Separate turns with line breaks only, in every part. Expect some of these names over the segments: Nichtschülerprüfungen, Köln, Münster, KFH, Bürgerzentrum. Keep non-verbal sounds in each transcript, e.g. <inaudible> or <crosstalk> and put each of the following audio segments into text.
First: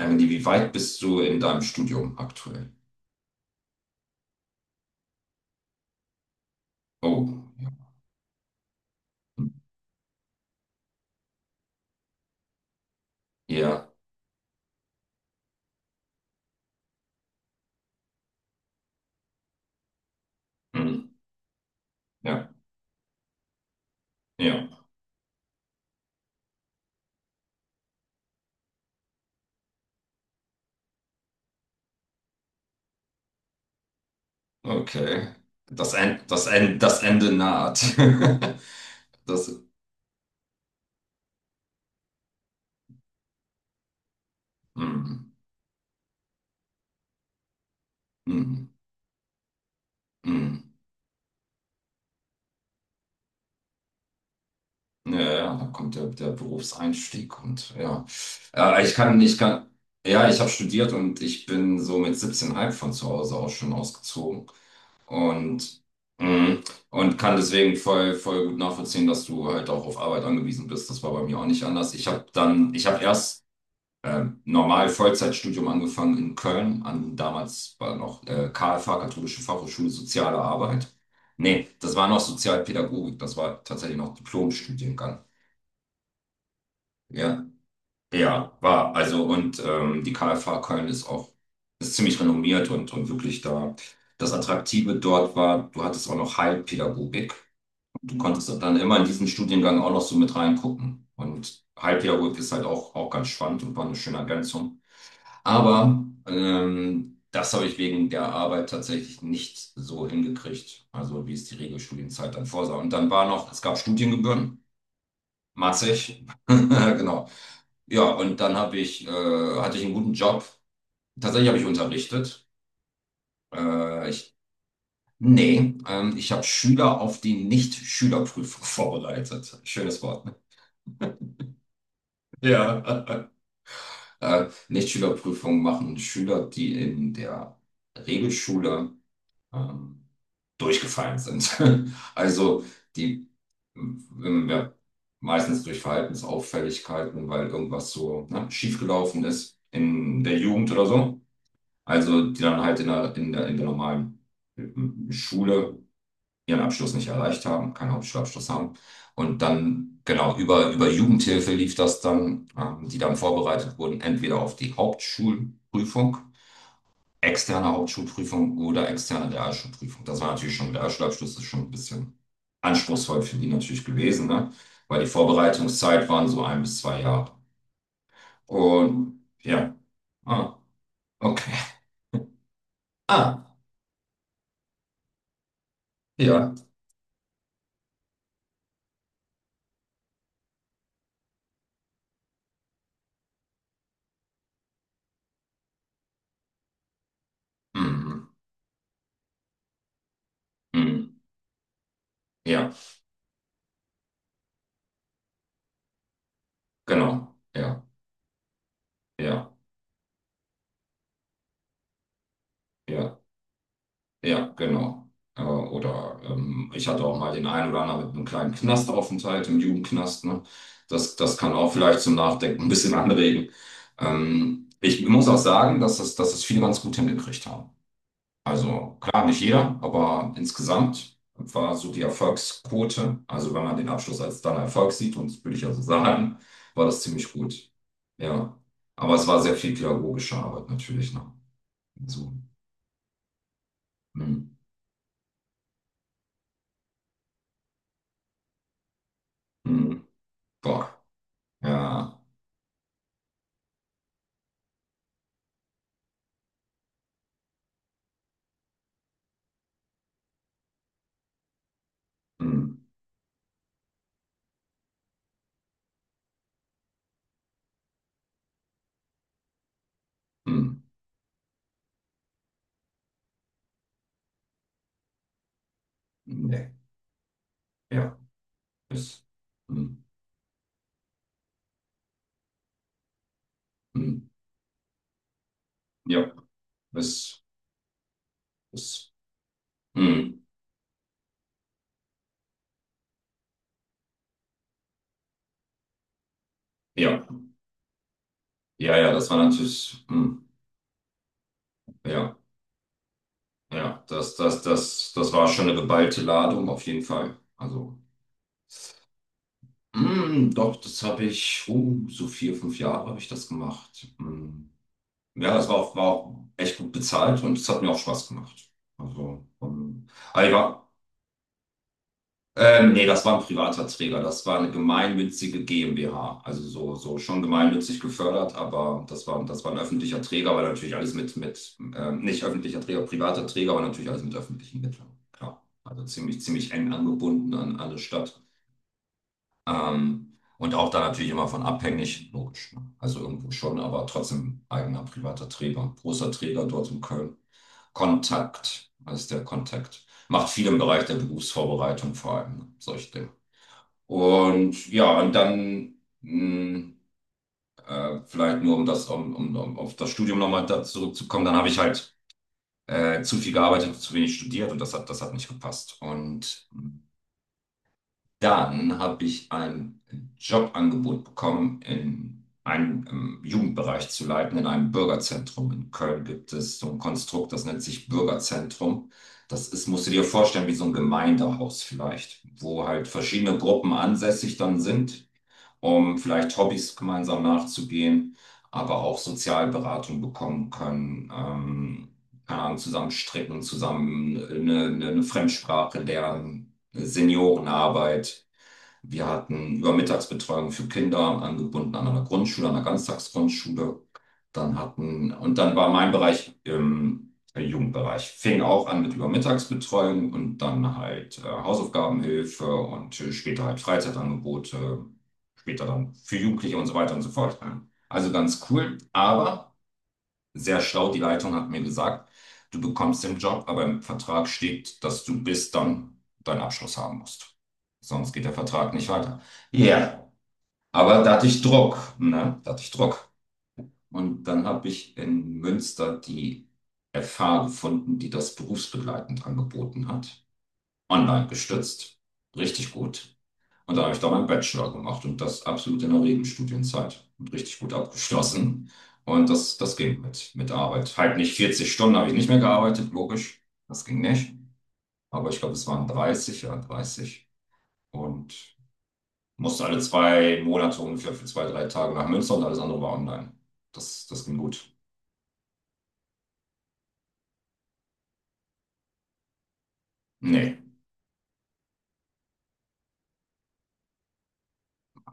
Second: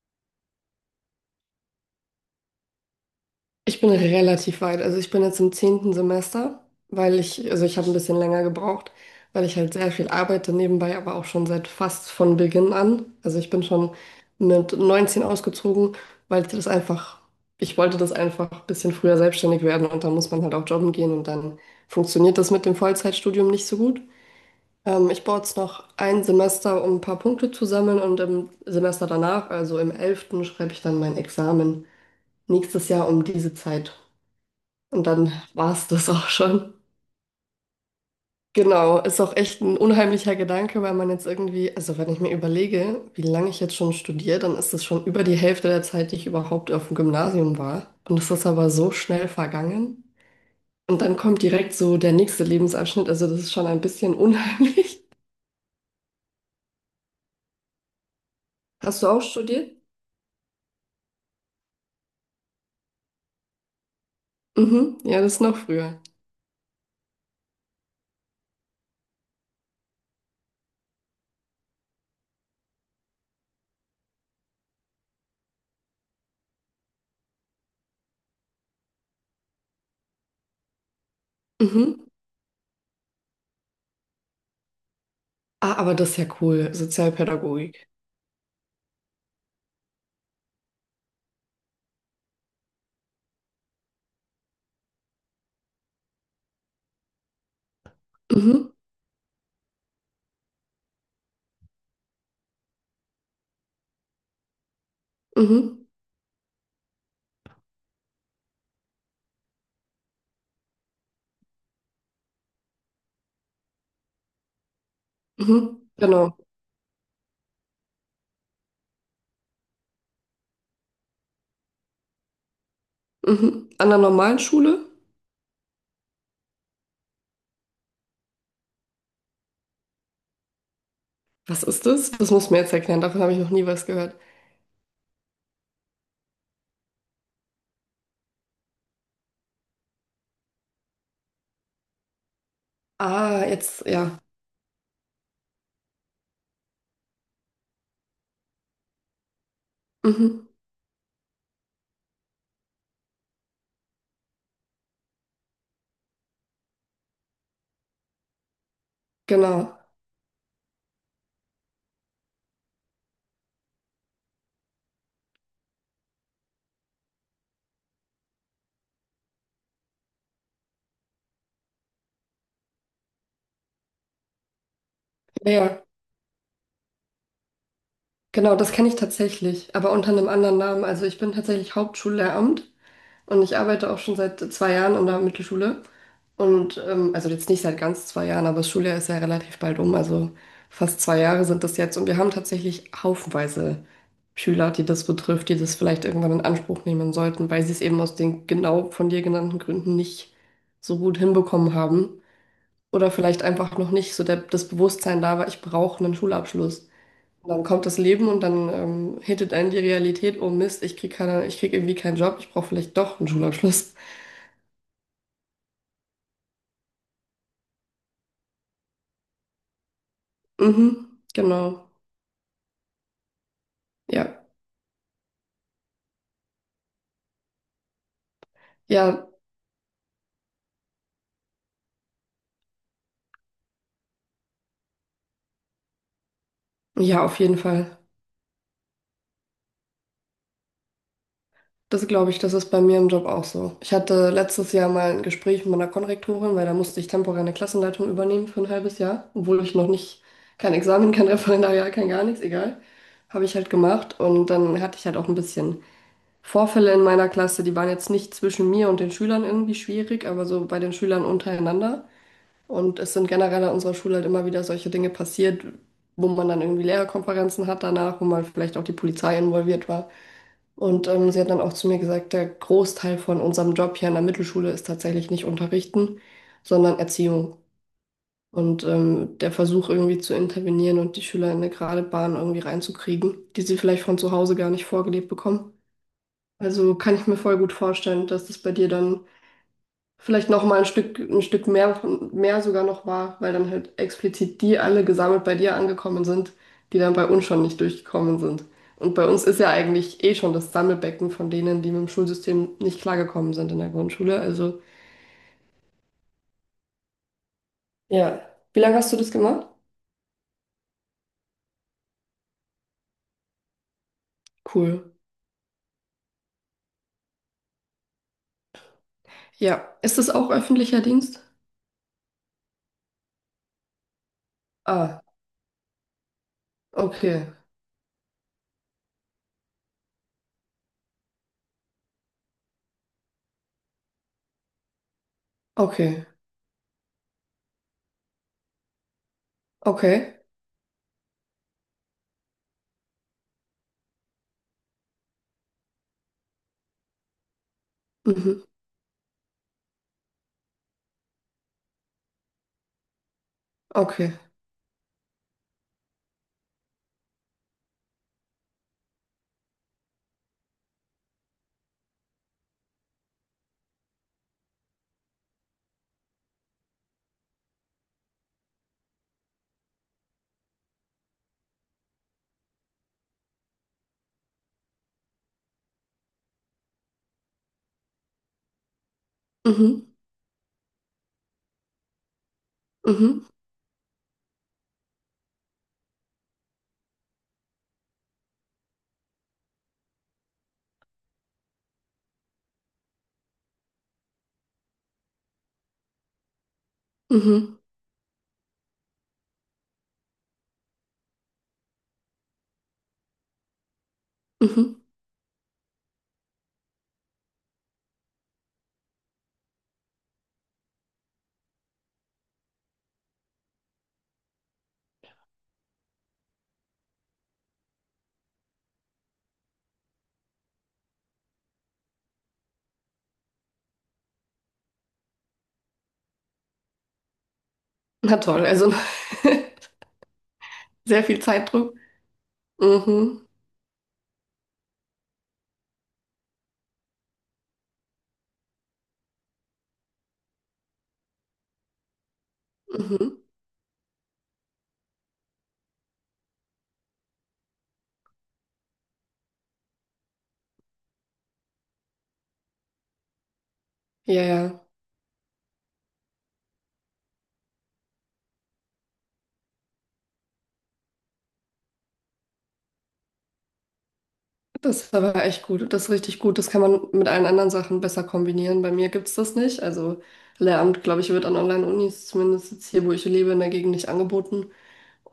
Emily, wie weit bist du in deinem Studium aktuell?
Ich bin relativ weit. Also ich bin jetzt im zehnten Semester, weil
Oh,
ich, also
ja.
ich habe ein bisschen länger gebraucht, weil ich halt sehr viel arbeite nebenbei, aber auch schon seit fast von Beginn an. Also ich bin
Ja,
schon mit 19 ausgezogen, weil ich das einfach, ich wollte das einfach ein bisschen früher selbstständig werden und dann muss man halt auch jobben
hm,
gehen und dann funktioniert das
ja,
mit dem Vollzeitstudium nicht so gut.
ja,
Ich brauche jetzt noch ein Semester, um ein paar Punkte zu sammeln und im Semester danach, also im elften, schreibe ich dann mein Examen nächstes Jahr um diese Zeit. Und dann
okay.
war es
Das
das
End,
auch
das
schon.
End, das Ende naht. <laughs>
Genau, ist auch
Das,
echt ein unheimlicher Gedanke, weil man jetzt irgendwie, also wenn ich mir überlege, wie lange ich jetzt schon studiere, dann ist das schon über
hm,
die Hälfte der Zeit, die ich überhaupt auf dem Gymnasium war. Und es ist aber
hm,
so schnell vergangen.
hm.
Und dann kommt direkt so der nächste Lebensabschnitt, also das ist schon ein bisschen unheimlich.
Ja, ja, da kommt der Berufseinstieg und ja.
<laughs>
Äh, ich
Hast du
kann,
auch
ich kann,
studiert?
ja, ich habe studiert und ich bin so mit 17,5 von zu Hause auch schon ausgezogen.
Mhm, ja, das ist noch
Und,
früher.
mhm. Und kann deswegen voll gut nachvollziehen, dass du halt auch auf Arbeit angewiesen bist. Das war bei mir auch nicht anders. Ich habe erst normal Vollzeitstudium angefangen in Köln, an damals war noch KFH, Katholische Fachhochschule Soziale Arbeit. Nee, das
Mhm.
war noch Sozialpädagogik, das war tatsächlich noch Diplomstudiengang.
Ah, aber das ist ja cool,
Ja,
Sozialpädagogik.
ja, war. Also, und die KFH Köln ist ziemlich renommiert und wirklich da. Das Attraktive dort war, du hattest auch noch Heilpädagogik. Du konntest
Mhm,
dann immer in diesen Studiengang auch noch so mit reingucken. Und Halbjahr ist halt auch ganz spannend und war eine schöne Ergänzung.
mhm,
Aber das habe ich wegen der Arbeit tatsächlich nicht so hingekriegt, also wie es die Regelstudienzeit dann vorsah. Und dann war noch, es gab Studiengebühren,
mhm,
massig,
genau.
<laughs> genau. Ja, und dann hatte ich einen guten Job. Tatsächlich habe ich unterrichtet.
Mhm. An der
Äh, ich,
normalen Schule?
Nee, ich habe Schüler auf die Nicht-Schülerprüfung <laughs> vorbereitet. Schönes Wort.
Was ist das? Das muss mir jetzt erklären, davon
Ja. <laughs>
habe ich noch nie was gehört.
Nichtschülerprüfungen machen Schüler, die in der Regelschule ähm, durchgefallen sind. <laughs> Also die
Ah, jetzt, ja.
ja, meistens durch Verhaltensauffälligkeiten, weil irgendwas so, ne, schiefgelaufen ist in der
Mhm,
Jugend oder so. Also die dann halt in der normalen Schule ihren Abschluss nicht erreicht haben, keinen Hauptschulabschluss haben. Und
genau.
dann, genau, über Jugendhilfe lief das dann, die dann vorbereitet wurden, entweder auf die Hauptschulprüfung, externe Hauptschulprüfung oder externe Realschulprüfung. Das war natürlich schon, der Realschulabschluss ist schon ein bisschen anspruchsvoll für die natürlich gewesen, ne? Weil die
Ja, ja.
Vorbereitungszeit waren so 1 bis 2 Jahre.
Genau, das kenne ich
Und ja,
tatsächlich, aber unter einem
ah,
anderen Namen. Also ich bin
okay.
tatsächlich Hauptschullehramt. Und
Ah,
ich arbeite auch schon seit zwei Jahren in der Mittelschule.
ja.
Und also jetzt nicht seit ganz zwei Jahren, aber das Schuljahr ist ja relativ bald um. Also fast zwei Jahre sind das jetzt. Und wir haben tatsächlich haufenweise Schüler, die das betrifft, die das vielleicht irgendwann in Anspruch nehmen sollten, weil sie es eben aus
Mhm.
den genau von dir genannten Gründen nicht so gut
Mhm.
hinbekommen haben.
Ja,
Oder vielleicht einfach noch nicht so der, das Bewusstsein da war, ich brauche einen Schulabschluss.
genau.
Und dann
Ja,
kommt das Leben und dann
ja,
hittet einen die Realität, oh Mist, ich krieg keine, ich krieg irgendwie keinen Job, ich brauche vielleicht doch
ja.
einen Schulabschluss.
Ja, genau. Oder ich hatte auch mal den einen oder anderen mit einem kleinen Knastaufenthalt im Jugendknast. Ne?
Mhm,
Das kann
genau.
auch vielleicht zum Nachdenken ein bisschen <laughs> anregen.
Ja,
Ich muss auch sagen, dass das viele ganz gut hingekriegt haben. Also klar,
ja,
nicht jeder, aber insgesamt war so die Erfolgsquote, also wenn man den Abschluss als dann Erfolg sieht, und das würde ich also sagen, war das
ja,
ziemlich
auf jeden
gut.
Fall.
Ja, aber es war sehr viel pädagogische Arbeit natürlich. Ne?
Das glaube
So.
ich, das ist bei mir im Job auch so. Ich hatte
Mm,
letztes Jahr mal ein Gespräch mit meiner Konrektorin, weil da musste ich temporär eine Klassenleitung übernehmen für ein halbes Jahr, obwohl ich noch
mm,
nicht, kein
boah,
Examen, kein Referendariat, kein gar
ja.
nichts, egal. Habe ich halt gemacht und dann hatte ich halt auch ein bisschen Vorfälle in meiner Klasse, die waren jetzt nicht zwischen mir und den Schülern irgendwie schwierig, aber so bei den Schülern untereinander.
Hm,
Und es sind generell an unserer Schule halt immer wieder solche Dinge passiert, wo man dann irgendwie Lehrerkonferenzen hat danach, wo man vielleicht auch die Polizei involviert war.
hm,
Und sie hat dann auch zu mir gesagt, der Großteil von unserem Job hier an der Mittelschule ist tatsächlich nicht unterrichten,
nee,
sondern Erziehung.
ja,
Und
ist,
ähm, der Versuch
hm,
irgendwie zu intervenieren und die Schüler in eine gerade Bahn irgendwie reinzukriegen, die sie vielleicht von
hm,
zu Hause gar nicht vorgelebt bekommen.
ja,
Also kann ich mir
ist,
voll gut vorstellen, dass das bei dir
ist,
dann
hm,
vielleicht noch mal ein Stück mehr, von- mehr sogar noch war, weil dann halt explizit die alle gesammelt bei dir angekommen sind, die dann
ja,
bei uns schon nicht durchgekommen sind.
ja, ja,
Und bei
das war
uns ist ja
natürlich,
eigentlich eh
hm,
schon das Sammelbecken von denen, die mit dem
ja,
Schulsystem nicht klargekommen sind in der
ja, das,
Grundschule.
das,
Also
das, das war schon eine geballte Ladung, auf jeden Fall. Also,
ja. Wie lange hast du das gemacht?
hm, doch, so 4, 5 Jahre habe ich das gemacht. Hm.
Cool.
Ja, das war auch echt gut bezahlt und es hat mir auch Spaß gemacht. Also,
Ja, ist das
aber
auch
ich war.
öffentlicher Dienst?
Nee, das war ein privater Träger. Das war eine
Ah,
gemeinnützige GmbH. Also so schon
okay,
gemeinnützig gefördert, aber das war ein öffentlicher Träger, weil natürlich alles mit nicht öffentlicher Träger, privater Träger, aber natürlich alles mit öffentlichen Mitteln. Klar. Also
okay,
ziemlich, ziemlich eng angebunden an alle Stadt.
okay,
Und auch da natürlich immer von abhängig, logisch, ne? Also irgendwo schon, aber trotzdem eigener privater Träger, großer Träger dort in Köln.
mhm,
Kontakt, das ist der Kontakt. Macht viel im Bereich der Berufsvorbereitung vor allem, ne, solche Dinge.
okay,
Und ja, und dann mh, vielleicht nur, um das, um, um, um auf das Studium nochmal da zurückzukommen, dann habe ich halt zu viel gearbeitet, hab zu wenig studiert und das hat nicht gepasst. Und dann habe ich ein Jobangebot bekommen, in einem Jugendbereich zu leiten, in einem Bürgerzentrum. In Köln gibt es so ein Konstrukt, das nennt sich Bürgerzentrum. Das ist, musst
mhm,
du dir vorstellen, wie so ein Gemeindehaus vielleicht, wo halt
mhm,
verschiedene Gruppen ansässig dann sind, um vielleicht Hobbys gemeinsam nachzugehen, aber auch Sozialberatung bekommen können, keine Ahnung, zusammen stricken, zusammen eine Fremdsprache lernen,
mhm,
Seniorenarbeit. Wir hatten Übermittagsbetreuung für Kinder, angebunden an einer Grundschule, an einer Ganztagsgrundschule. Dann
mhm.
hatten, und dann war mein Bereich im Jugendbereich. Fing auch an mit Übermittagsbetreuung und dann halt Hausaufgabenhilfe und später halt Freizeitangebote, später dann für Jugendliche und so weiter und so fort. Also ganz cool, aber sehr schlau, die Leitung hat mir gesagt, du bekommst den Job, aber im Vertrag steht, dass du bis dann deinen Abschluss haben musst. Sonst
Na
geht der
toll, also
Vertrag nicht weiter.
<laughs>
Ja, aber
sehr
da
viel
hatte ich
Zeitdruck.
Druck, ne? Da hatte ich Druck.
Mhm.
Und dann habe ich in Münster die FH gefunden, die das berufsbegleitend angeboten hat. Online gestützt. Richtig gut.
Mhm.
Und da habe ich da meinen Bachelor gemacht und das absolut in der Regenstudienzeit und richtig gut abgeschlossen. Und das ging mit Arbeit. Halt nicht 40 Stunden habe ich nicht mehr gearbeitet, logisch. Das ging
Ja,
nicht.
ja.
Aber ich glaube, es waren 30, ja, 30. Und musste alle 2 Monate ungefähr für 2, 3 Tage nach Münster und alles andere war online. Das, das ging gut.
Das war aber echt gut. Das ist richtig gut. Das kann man mit allen anderen Sachen besser kombinieren. Bei mir gibt's das nicht. Also
Nee,
Lehramt, glaube ich, wird an Online-Unis, zumindest jetzt hier, wo ich lebe, in der Gegend nicht angeboten.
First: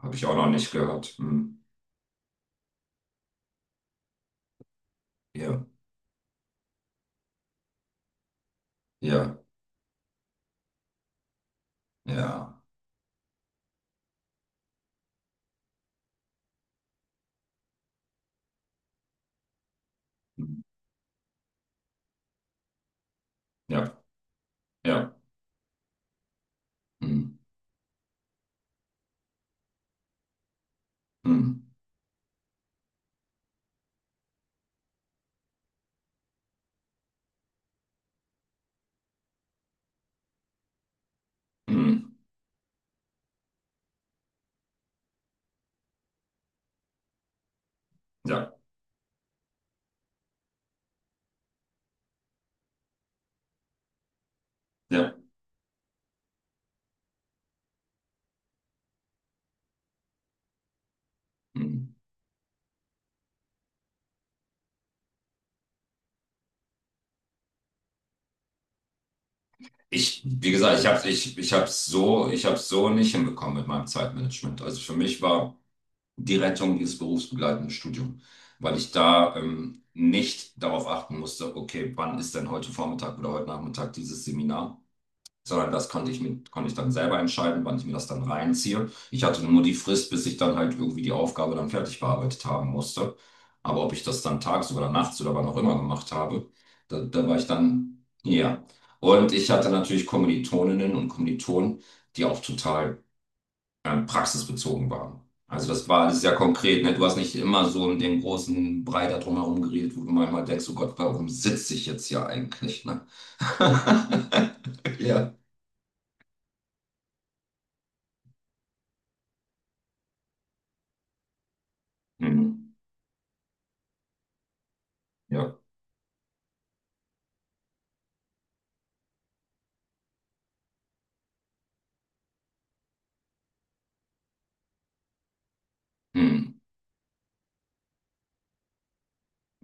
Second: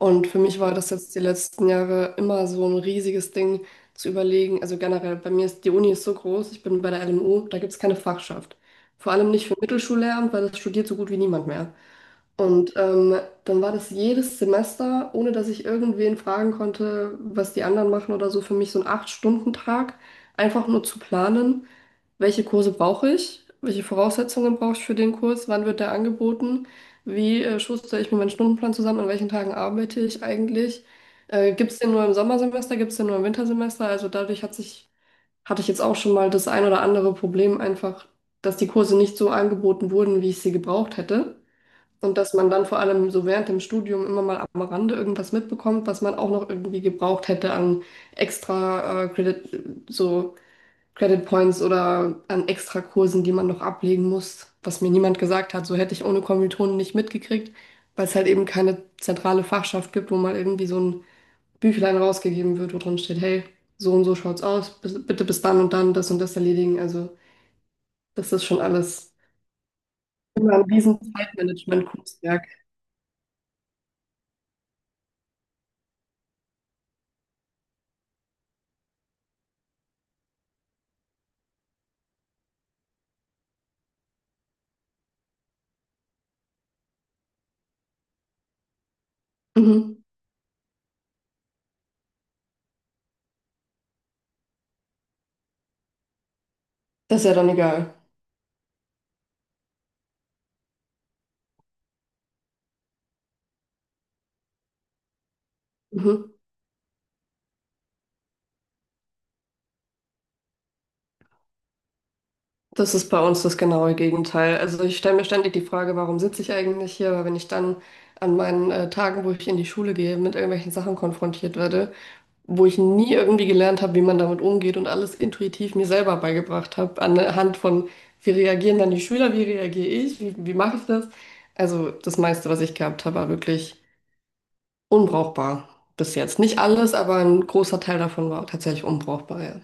habe ich auch
für
noch
mich
nicht
war das
gehört.
jetzt die
Hm.
letzten Jahre immer so ein riesiges Ding zu überlegen. Also generell, bei mir ist
Ja,
die Uni ist so groß, ich bin bei der LMU, da gibt's keine Fachschaft. Vor allem
ja,
nicht für Mittelschullehramt, weil das studiert so gut wie niemand mehr.
ja.
Und dann war das jedes Semester, ohne dass ich irgendwen fragen konnte, was die anderen machen oder so, für mich so ein Acht-Stunden-Tag,
Hm.
einfach nur zu planen, welche Kurse brauche ich, welche
Ja,
Voraussetzungen brauche ich für den
ja.
Kurs, wann wird der angeboten,
Hm.
wie schustere ich mir meinen Stundenplan zusammen, an welchen Tagen arbeite ich eigentlich,
Hm.
gibt es den nur im Sommersemester, gibt es den nur im Wintersemester, also dadurch hat sich, hatte ich jetzt auch schon mal das ein oder andere Problem einfach, dass die Kurse nicht so angeboten wurden, wie ich sie gebraucht hätte.
Hm.
Und dass man dann vor allem so während dem Studium immer mal am Rande irgendwas mitbekommt, was man auch noch irgendwie gebraucht hätte an
Ja,
extra Credit, so Credit Points oder an extra Kursen, die man noch ablegen muss, was mir niemand
ja.
gesagt hat. So hätte ich ohne Kommilitonen nicht mitgekriegt, weil es halt eben keine zentrale Fachschaft gibt, wo mal irgendwie so ein Büchlein
Hm.
rausgegeben wird, wo drin steht, hey, so und so schaut's aus, bis- bitte bis dann und dann das und das erledigen. Also das ist schon alles
Wie
immer ein
gesagt,
riesen
ich
Zeitmanagement-Kunstwerk.
hab's so nicht hinbekommen mit meinem Zeitmanagement. Also für mich war die Rettung dieses berufsbegleitende Studium, weil ich da nicht darauf achten musste, okay, wann ist denn heute Vormittag oder heute Nachmittag dieses Seminar? Sondern das konnte ich dann selber entscheiden, wann ich mir das dann reinziehe. Ich hatte nur die
Mhm.
Frist, bis ich dann halt irgendwie die Aufgabe dann fertig bearbeitet haben musste. Aber ob ich das dann tags oder nachts oder wann auch immer gemacht habe, da,
Das ist
da
ja
war ich
dann egal.
dann, ja. Und ich hatte natürlich Kommilitoninnen und Kommilitonen, die auch total praxisbezogen waren. Also das war alles
Mhm.
sehr konkret, ne? Du hast nicht immer so in den großen Brei da drumherum geredet, wo du manchmal denkst, oh Gott, warum sitze ich jetzt hier eigentlich,
Das
ne?
ist bei uns das genaue
<laughs>
Gegenteil. Also ich stelle mir
Ja.
ständig die Frage, warum sitze ich eigentlich hier? Weil wenn ich dann an meinen Tagen, wo ich in die Schule gehe, mit irgendwelchen Sachen konfrontiert werde, wo
Mhm.
ich nie irgendwie gelernt habe, wie man damit umgeht und alles
Ja.
intuitiv mir selber beigebracht habe, anhand von, wie reagieren dann die Schüler, wie reagiere ich, wie, wie mache ich das? Also das meiste, was ich gehabt habe, war wirklich unbrauchbar bis jetzt.
Hm.
Nicht alles, aber ein großer Teil davon war tatsächlich unbrauchbar, ja.